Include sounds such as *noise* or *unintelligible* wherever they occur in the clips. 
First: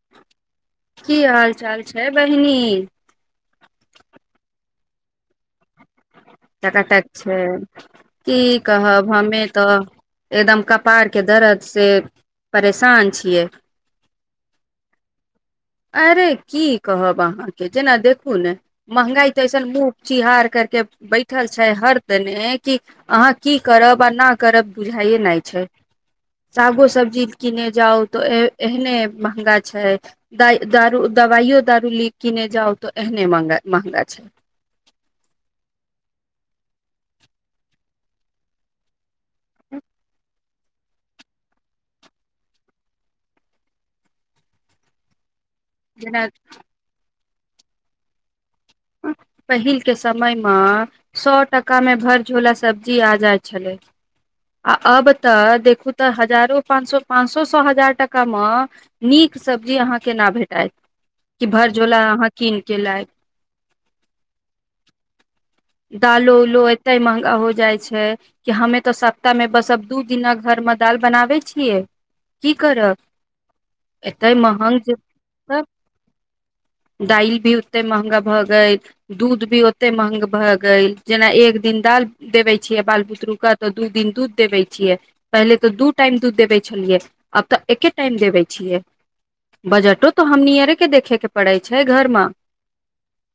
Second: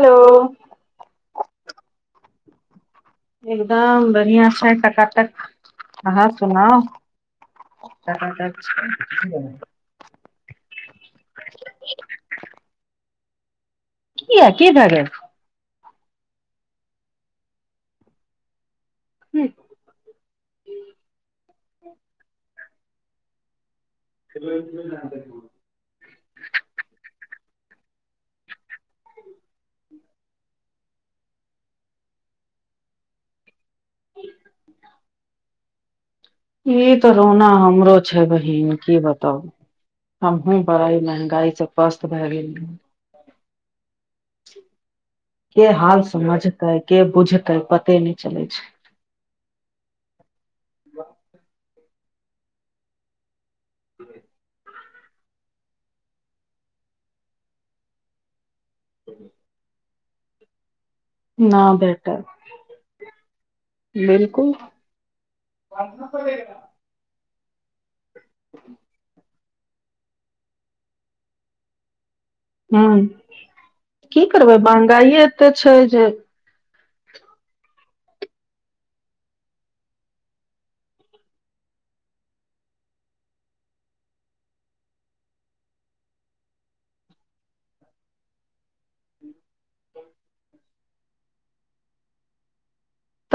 Hello की हाल चाल छै बहिनी। एकदम बढ़आँ छै टकाटक। अहाँ सुनाउ टकाटक छै, की टकाटक छै कहब हमे तऽ एकदम कपार के दरद से परेशान छियै। किय की भऽ गेल। अरे की कहब अहाँके जेना देखू ने महंगाई तऽ ऐसन मुह चिहार कर के बैठल छै हर देने कि अहाँ की करब आ ना करब बुझाइए नय छै। सागो सब्जी कीने जाउ तऽ एहने महंगा छै। द दारू दवाइयो दारू लि किने जाउ तो एहने म महंगा छै। ई तो रोना हमरो छै बहिन की बताउ। *inaudible* हमहुँ बड़ा ई महंगाई से पस्त भए गेलुं। के हाल जेना समझतै के बुझतै पते नय चलै छै पहिल के समय मे सए टका मे भर् झोला सब्जी आ जाय छलल आ अब तऽ देखू तऽ हजारो पाच पांचो सए हजार टका म नीक सब्जी अहाँ केना भेटत कि न भर झोला बेटा अहाँ कीन के लायब बिलकुल दालो उलो एते महगा हो जाइ छै कि हमे तऽ सब खु्ता मे बसब दू दिनक घर मे दालि बनाबै छियै की हूं करब की एते करबै महग महंगाइए एते छै जे दालल भी ओते महंगा भए गेल दूध भी ओते महंग भ गा जेना एक दिन दालि देबे छियै बाल बुतरु के तऽ दू दिन दूध देवे छियै पहिले तऽ दू टाइम दूध देबे छलियै आब तऽ एके टाइम देबे छिय बजटो तऽ हमनीयरे के देखे के पड़ै छै घर मे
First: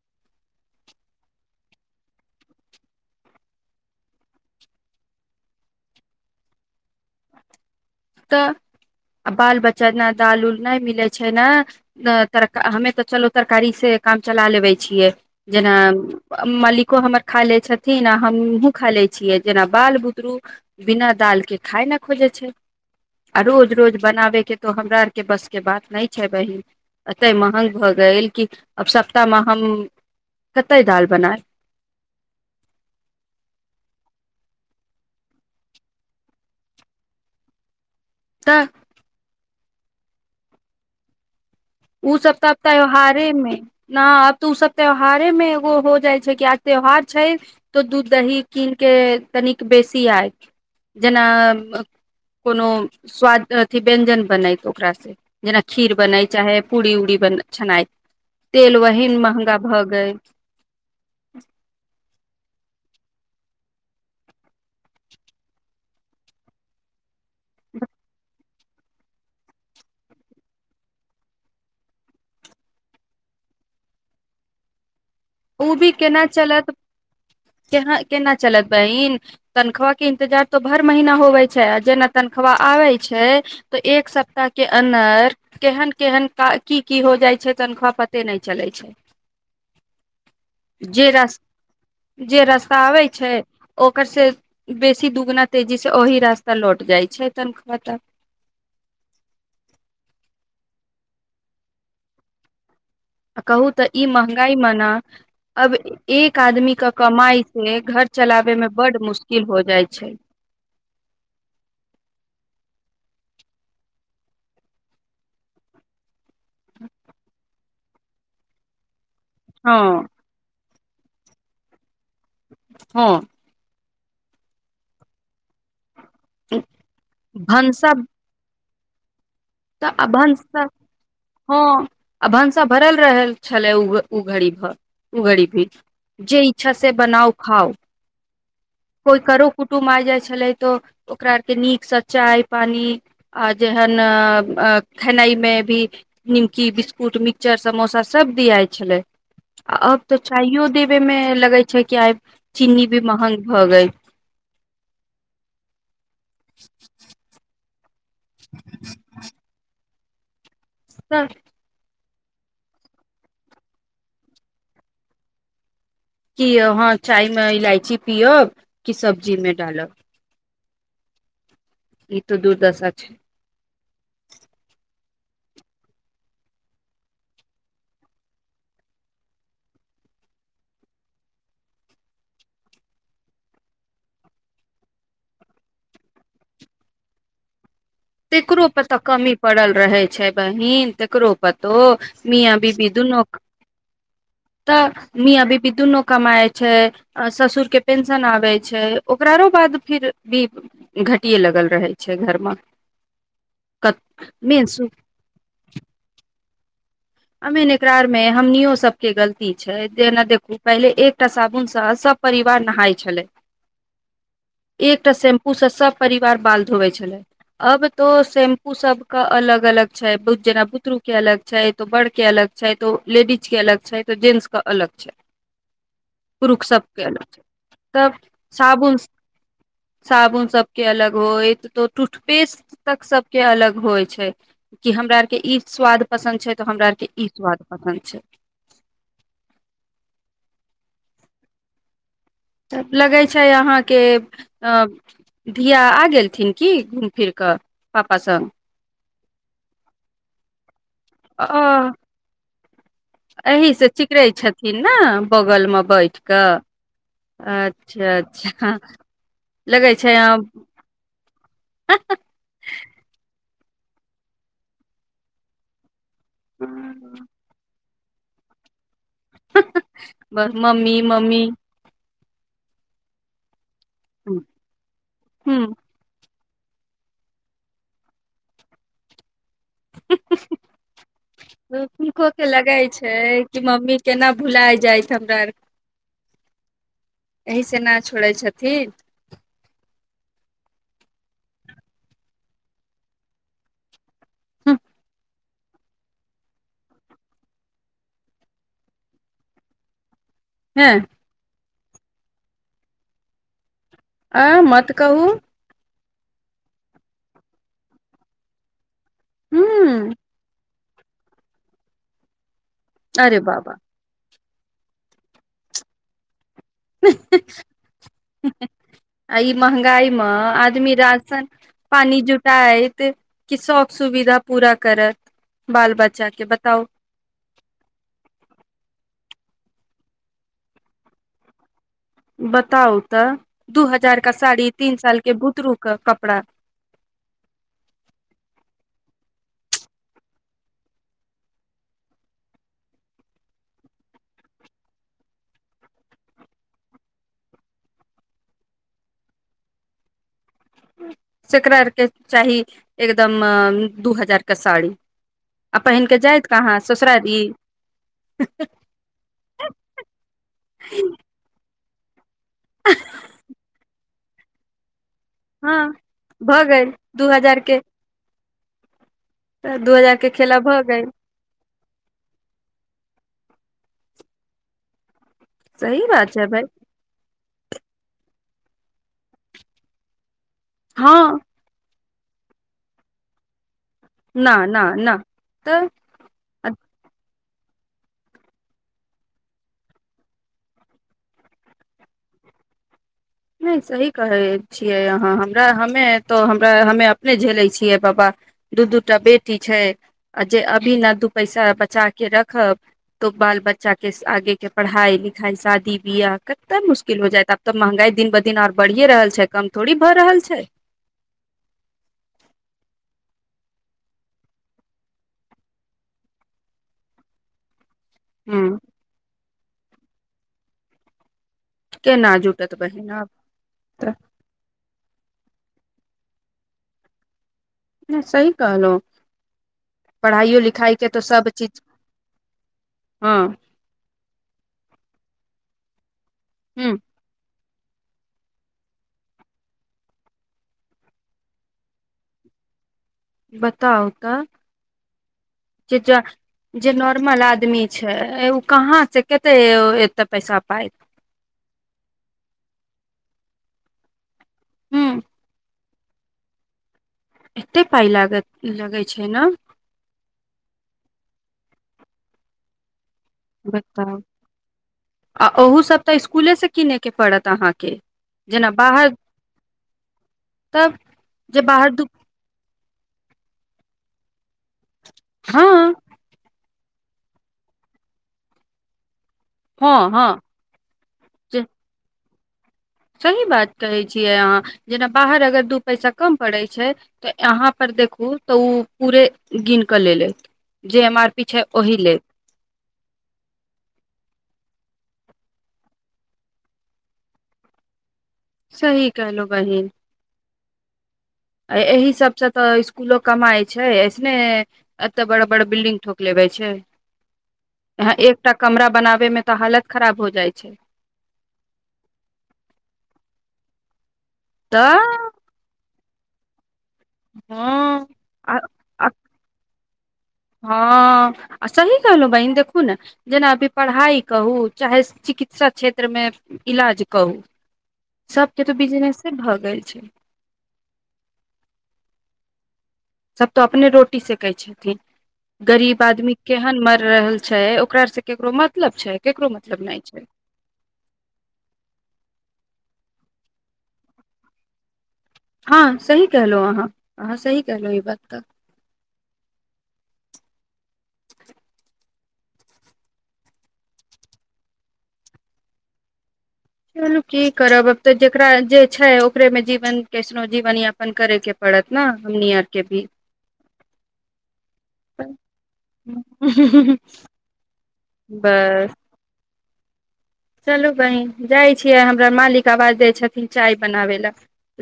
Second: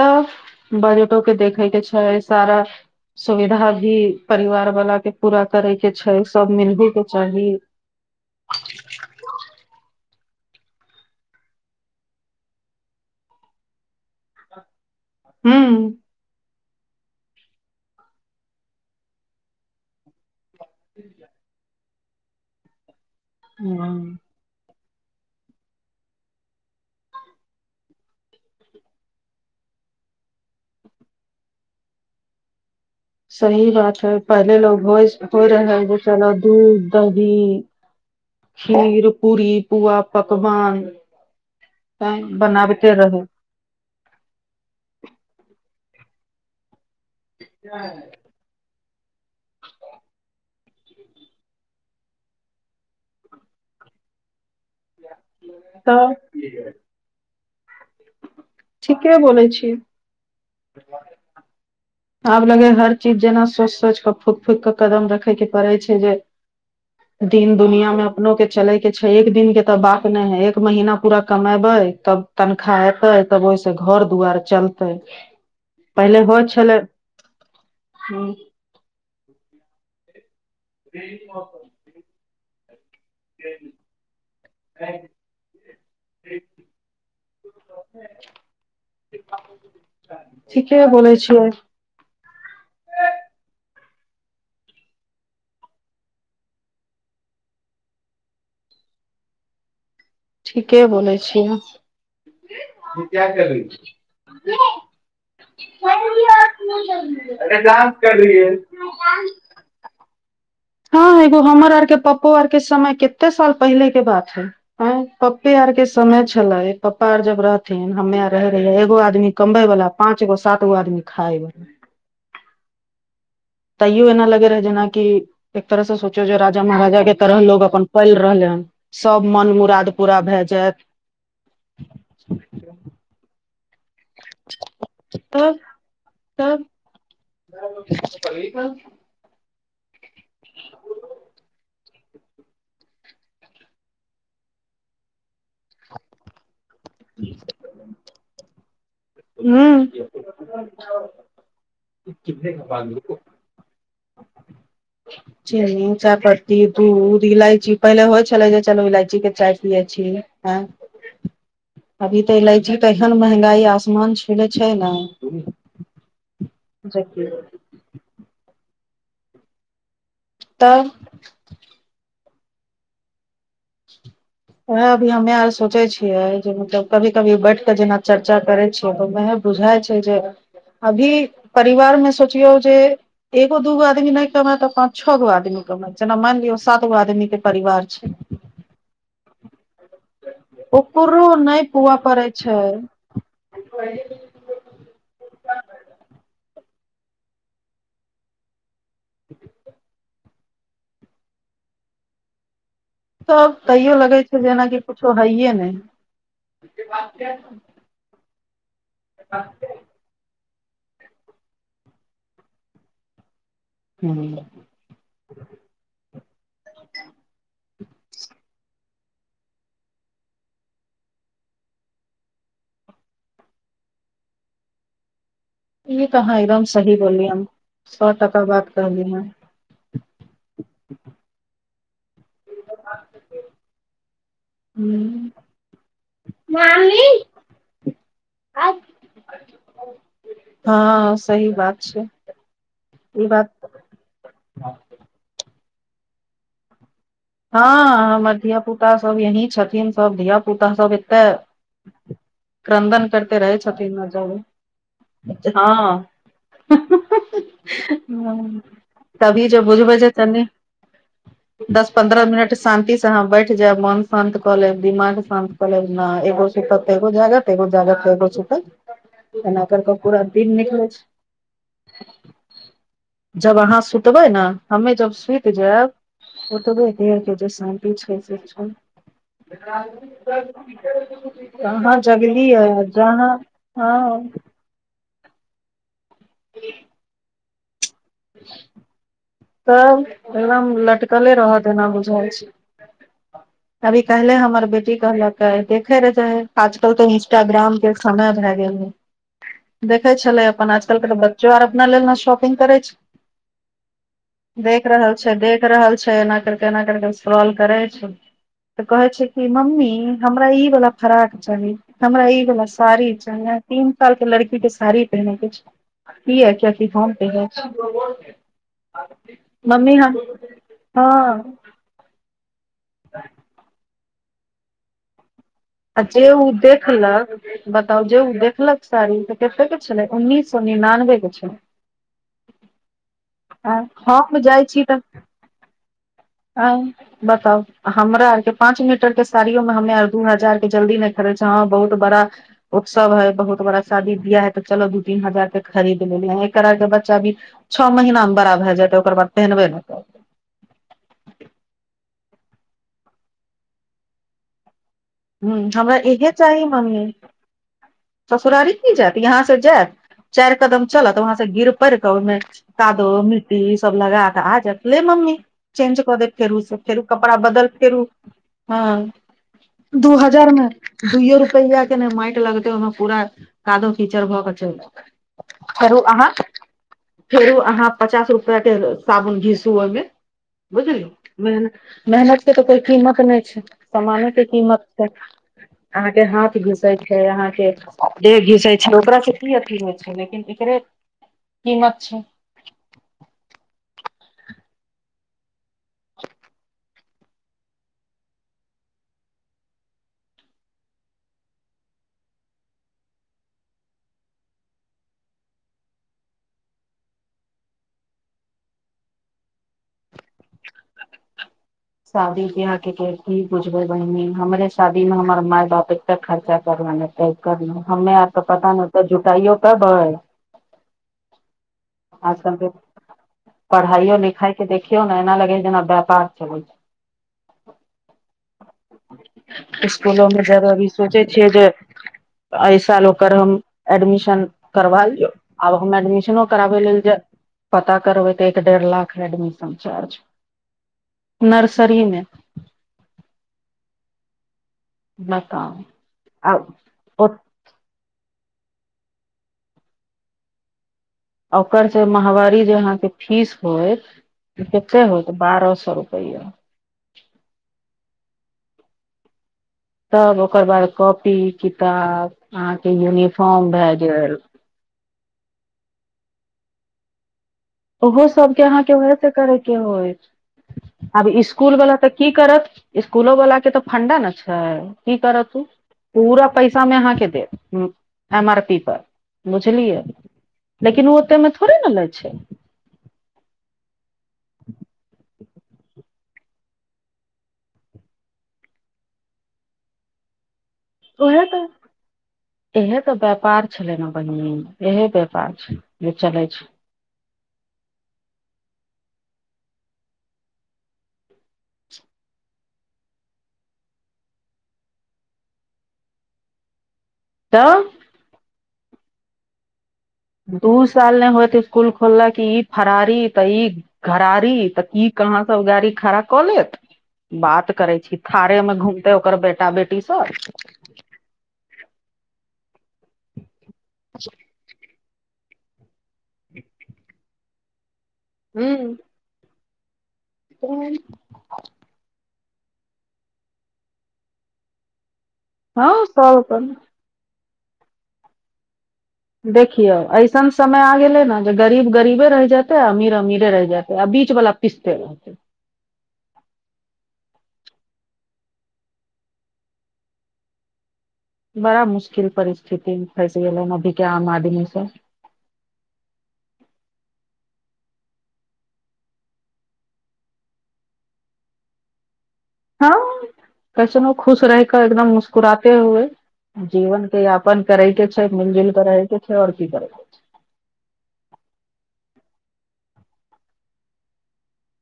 तऽ ब्यटो के देखै के छै सारा। सुविधा भी परिवार वाला के पूरा करे के छै सभ मिलबे के चाही त बाल बच्चाना दाल उल नहि मिलै छै ने तर हमे तऽ चलू तरकारी से काम चला लेबै छिय हूं जेना मालिको हमर खा ले छथिन आ हमहु खा ले छियै जेना बाल बुतरू बिना दाल के खाय नल नै खोजे छै आ रोज रोज हूं बनाबय के तऽ हमरा आर के बसके बात नहि छै बहीन एते महग भऽ गेल कि आब सप्ताह मे हम कते दालि बनाब सही बात है पहिले लोग होई होय रहे है जे चलो दूध दही तऽ खीर पूरी पूआ पकवान। तैं ओ सभ तऽ आब बनाबिते त्यौहारे रहै मे नै आब तऽ ओ सभ त्यौहारे मे एगो हो जाई छै कि आज त्यौहार छै तो दूध दही किन के तनिक बेसी आयत जेना कोनो स्वाद अथि व्यंजन बनाै ओकास से जेना खीर तऽ बनै चाहे पूरी उरी बन छनाई तेल वहन महगा भऽ ग ब। आब लगै हर चीज जेना सोचि सोचि कऽ फूक फूक कऽ कदम रखे के पड़ै छै ज दिन दुनिया मे अपनो के चले के छै एक दिन के तऽ बात नहि है एक महीना पूरा कमेबे तब तन खा एतै तब ओहि सँ घर दुआर चलतै ओ भी पहिले केना होइ चलत छलै के हूँ, केना चलत बहिन तनखाह के इंतजार तो भर महीना होवे छै जेना तनख वाह आबे छै। छै तऽ एक सप्ताह के अन्दर। केहन केहन कि कि हो जाई छै तनखाह पते नहि चलै छै ठीक जे रास्ता अबै छै ओकर से बेसी दुगुना तेजी से ओहि रास्ता लौट जाइत छै तनख्वाह तऽ ठीके बोलै छियै। कहू तऽ ई महगाई मना अब एक आदमी के कमाई से घर चलाबे मे बड मुश्किल हो जाई छै ह एगो हमर आर के पप्पो आर के समय कते साल पहिले के बात है। आ पाप्पे आर के समय छलै पप्पा आर जब रहथिन हमे आर रहे रहियै एगो आदमी कमबे हँ वाला पाँच गो सात गो आदमी खााय वा ह तैयो एना लगे रहै जेनाक एक तरह से सोचो जे राजा महाराजा के तरह लोग अपन भनसा पैल रहले हन सभ मन तऽ मुराद आ पूरा भए भनसा जायत हँ अभनसा भरल रहल छलै ओ घड़ी भर ओ घड़ी तब भीड़ जे तब इच्छा से बनाउ खाओ। कोइ करो कुटुम आबि जाई छलै तऽ ओकरा आतेक नीक सँ चाय पानि आ जेहन आ खेनाई म भी निमकि बिस्कुट मिक्सचर समोसा सभ दियाय छले आ हूँ अब तऽ चायो देबे मे लगे छै कि आइ चीनी भी महंग भऽ गयल चीनी चायपत्ती दूध इलायची पहिने होइ छले जे चलू इलायची के चाय पिये छिए हँ *inaudible* अभी तऽ इलायची तऽ एहन महंगाई आसमान छूले छै न कियो हाँ चायमे इलायची पियब कि सब्जी मे डालब तब ई त दुर्दशा छै वएह अभी हमे आर सोचे छियै जे मतलब कभी कभी बैठ के जेना चर्चा करे छियै त वएह बुझाय छै जे अभी परिवार मे सोचियौ जे एगो दूगो आदमी नए कमाय तऽ पाँच छओ गो आदमी कमेत जेना मान लियौ सातगो आदमी के परिवार छै तेकरो पर तऽ कमी पड़ल रहे छय बहिन ओकरो तेकरो नहि पुआ पतोह पड़ै मिया छै बीबी दूनो *inaudible* तऽ मिया बीबी दुनू कमाय छै आ ससुर के पेंशन आबे छै ओकररो बाद फिर भी घटिये लगल रहै छै घरम तब तैयो लगै छै जेनाकि सु किछो हइए नै है अमेन एकरा आर मे हमनियो सब के गलती छै जेना देखू पहिले एकटा साबुन स सब परिवार नहाय छलै हऽ एकटा शैम्पू स सब परिवार बाल धोवै छलै अब तो शैम्पू सब क अलग अलग छै बूच जेना बुतरू के अलग छै तो बड़ के अलग छै तो लेडीज के अलग छै तो जेन्स क अलग छै ई तऽ अहाँ पुरुख एकदम सही सबके बोललियै अलग छै हन सौ तब टका बात साबुन कहली साबुन सबके अलग होएईत टूथपेस्ट पसन्दक सब के अलग होइ छै कि हमरा हन आर के इ स्वाद पसन्द छै तऽ हमरा आर के ई स्वाद पर *unintelligible* हँ सही बात छै तब लगे ई छै बात अहाँके अ धिया आ गेलथिन की घूम फिर कऽ हँ पापा हमर संग धिया पुता सब यहीं छथिन सब धिया पुता सब अ *unintelligible* करते रहै एीसँ छथिन न चिकरै जब छथिन न बगलमे हँ बैठ कऽ अच्छा अच्छा तभी जे लगै बुझबै जे छै आम तनी दस पन्द्रह पन्द्रह मिनट शांति स अहाँ बैठ जायब मुन शान्त कऽ लेब दिमाग शान्त कऽ लेब ना एगो सुत्त्त एगो जागत एगो जागत एगो सुत्तल एना कर कऽ पूरा बस दिन निकलै मम्मी मम्मी छै जब अहाँ सुतबै न हमे जब सुइत ह जेयब *inaudible* थोरे देर के जे शान्ति छै से छै *inaudible* कहाँ हुनको जगली के यै लगै जाँ छै हा कि मम्मी केना भुलाय जायत हमरा आर के *inaudible* एहि से ना छोड़ै छथिन तब एकदम लटकले रहत एना बुझाय छै अभी केहले हमर बेटी कहलक देखे रह जा है आजकल त इंस्टाग्राम के समय भए गेल हन देखै छलै अपन ह आजकल के त बच्चो आर अपना लेल ने शॉपिंग करै छै आ देख मत रहल कहू छै देख रहल छै एना करि क एना करि क अस्करोल करै छै तऽ कहे छै कि ह मम्मी हमरा ई वाला फराक चाही हमरा ई वाला साड़ी अरे चाही बाबा तीन साल के लड़की के साड़ी पहने के छै किया कियेकि की हम कहय छी हु हू आ ई मम्मी महंगाई हम मे आदमी राशन हँ पानी जुट शायत की शौख सुविधा पूरा करत बाल आ जे बच्चा के ऊ बताउ देखलक बताउ जे ऊ देखलक साड़ी तऽ कते के छलै उन्नीस सए निनानबे के छलै बताउ त दू आंय हजार का हम साड़ी तीन साल के भूतरू क कपड़ा आँय बताउ हमरा आर के पाँच मीटर के साड़ियो मे हमे आ दू हजार के जल्दी नहि खरीदे छै आहँ बहुत बड़ा उत्सव है बहुत बड़ा शादी बियाह है त चलो दू तीन हजार के खरीद लेली ह एकर आर के बच्चा भी छ महीना मे बड़ा भए जातै ओकर बाद पेनहबे ने कर से एकरा आर के चाही एकदम दु हजार के साड़ी हूँ आ हमरा पहिन क इहे जाइत चाही कहाँ मम्मी ससुरारी ससुरारी की जायत यहाँ से जायत चारि कदम चलत वहाँ गिर पर क ओमे कादो मिट्टी इ सब लगा क आजत ले मम्मी हँ चेंज कऽ दे फेरू भऽ से गेल फेरू दू कपड़ा हजार बदल के फेरू हँ तऽ दू के हजार खेला मे भऽ गेल दूइयो रुपैआ माटि लगते ओहिमे पूरा कादो कीचड़ भ के चलि फेरु सही अहाँ बात छै भाय फेरु अहाँ पचास रुपआ के साबुन घिसू ओहि मे बुझलि हँ मेन मेहनत के त कोइ कीमत नय छै समा *unintelligible* अहाँ न न न तऽ के के हाथ घीसे छै अहाँ के देह घीसे छै ओकरा से की अथी होइ छै लेकिन एकरे कीमत छै नय सही कहै छियै अहाँ हमरा हमे त हमरा हमे अपने झेलै छियै बाबा दू दू टा बेटी छै आ जे अभी ने दू पैसा बचा के रखब तो बाल बच्चा के आगे के पढ़ाई लिखाई शादी बियाह कते मुश्किल हो जायत आब त महँंगाई दिन ब दिन आर बढ़िेये रहल छै कम थोड़ी भए रहल छै शादी बियाह के की बुझबे बहिनी हमरे शादी में हमर माय बाप एतक खर्चा कए क हमर हमे आर के पता ह नय ऐते जुटाइयो पेबे केना आजकल त जुटत बहिन आब तऽ पढ़ाइो लिखाइ के देखियौ ने एना लगे जेना व्यापार चलैत छै हु सही कहलहु इसकुले मे ज अभी सोचै तऽ सभ छियै जे चीज अइ साल ओकर हँ हम एडमिशन करबायें आब हम एडमिशनो कराबै ह लेल जा पता करबै त एक डेढ़ लाख हय एडमिशन चार्ज नर्सरी मे बताउ तऽ बताउ जे ज आ नॉर्मल आदमी अच्छा ओ कहाँ से कते एते पैसा पाय आ ओकर जे महवारी जे अहाँ के फीस होयत से कते हुं होयत बारह सए रुपया *inaudible* एते पाइ लागत लगै छै ने तब ओकर बाद कॉपी किताब अहाँकेँ यूनिफोर बताऊ आ ओहु सभ तऽ स्कुले से किनै के पड़त अहाँकेँ ओहो सभके अहाँकेँ वएहे से करे के होय तब आब जे स्कूल बाहर वाला दू तऽ कि कि करत इसकुलो वाला के तऽ फंडा ने छै की करत तू हँ पूरा पैसा मे अहाँकेँ देब एम आर पी पर बुझलियै हँ हँ लेकिन ओ ओते मे जे थोड़े ने लै छै सही बात कहे छियै अहाँ जेना बाहर अगर दू पैसा कम पड़ै छै तऽ यहाँ पर देखू तऽ ओ पूरे गिन के लेत जे एम आर उएह पी छै तऽ ओहि ल इहे ते व्यापार छले ने बहिनी मे इहे व्यापार छैल जे चले छै सही कहलो बहिन। एहि सभसँ तऽ स्कूलो कमाई छै अऐसने एतऽ बड़ा बड़ा बिल्डिग ठोक लेबे छै। तऽ यह एकटा कमरा बनावे मे तऽ हालत खराब होत दू साल नहि होय तऽ स्कूल खोलक कि ई फरारी तऽ ई घरारी तऽ कि कहाँ सभ गाड़ी खड़ा कऽ लेत बात करै हँ छी आ थारे मे घुम ते ओकर बेटा बेटी सभ ह आ सही कहलहुँ बहिन देखू ने जेना अभी पढ़ाई कहू चाहे चिकित्सा क्षेत्र मे इलाज करु सभके तो बिजनेस भऽ गेल छै ह सभ तो अपने रोटी सेकै छथिन गरीब हँ आदमी सब अपन केहन मर रहल छै ओकरा से केरो मतलब छै केकरो मतलब देखियौ नहि छै ऐसन। समय आ गेले ने जे गरीब गरीबे रहि जेते आ अमीर अमीरे रहि जेते आ बीच वाला पिस्ते रहते ह सी कहलहु अहाँ सही कहलहु ई बात त बड़ा मुश्किल परिस्थिति मे फसि गेलै अभी के आम आदमी सभ चलू कि करब आब तऽ जेकरा जे छै ओकरे मे जीवन केसनो जीवन यापन करे के पड़त ने हमनी य ह कैसनो खुश रह कऽ एकदम मुस्कुराते हुए जीवन के यापन करैके छै मिलजुल के बस रहैके छै और कि करे चलू बहिन जाई छियै हमरा मालिक आवाज दय छथिन चाय बनाबै लए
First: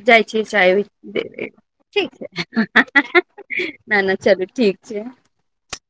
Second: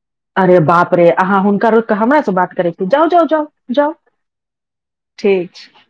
जाई छीय अरे चाय बाप रे अहाँ हुनका रोकि कऽ ठीक हमरासँ बात छै करै छी जाउ जाउ जाउ जाउ नै नहि चलू ठीक छै ठीक छै।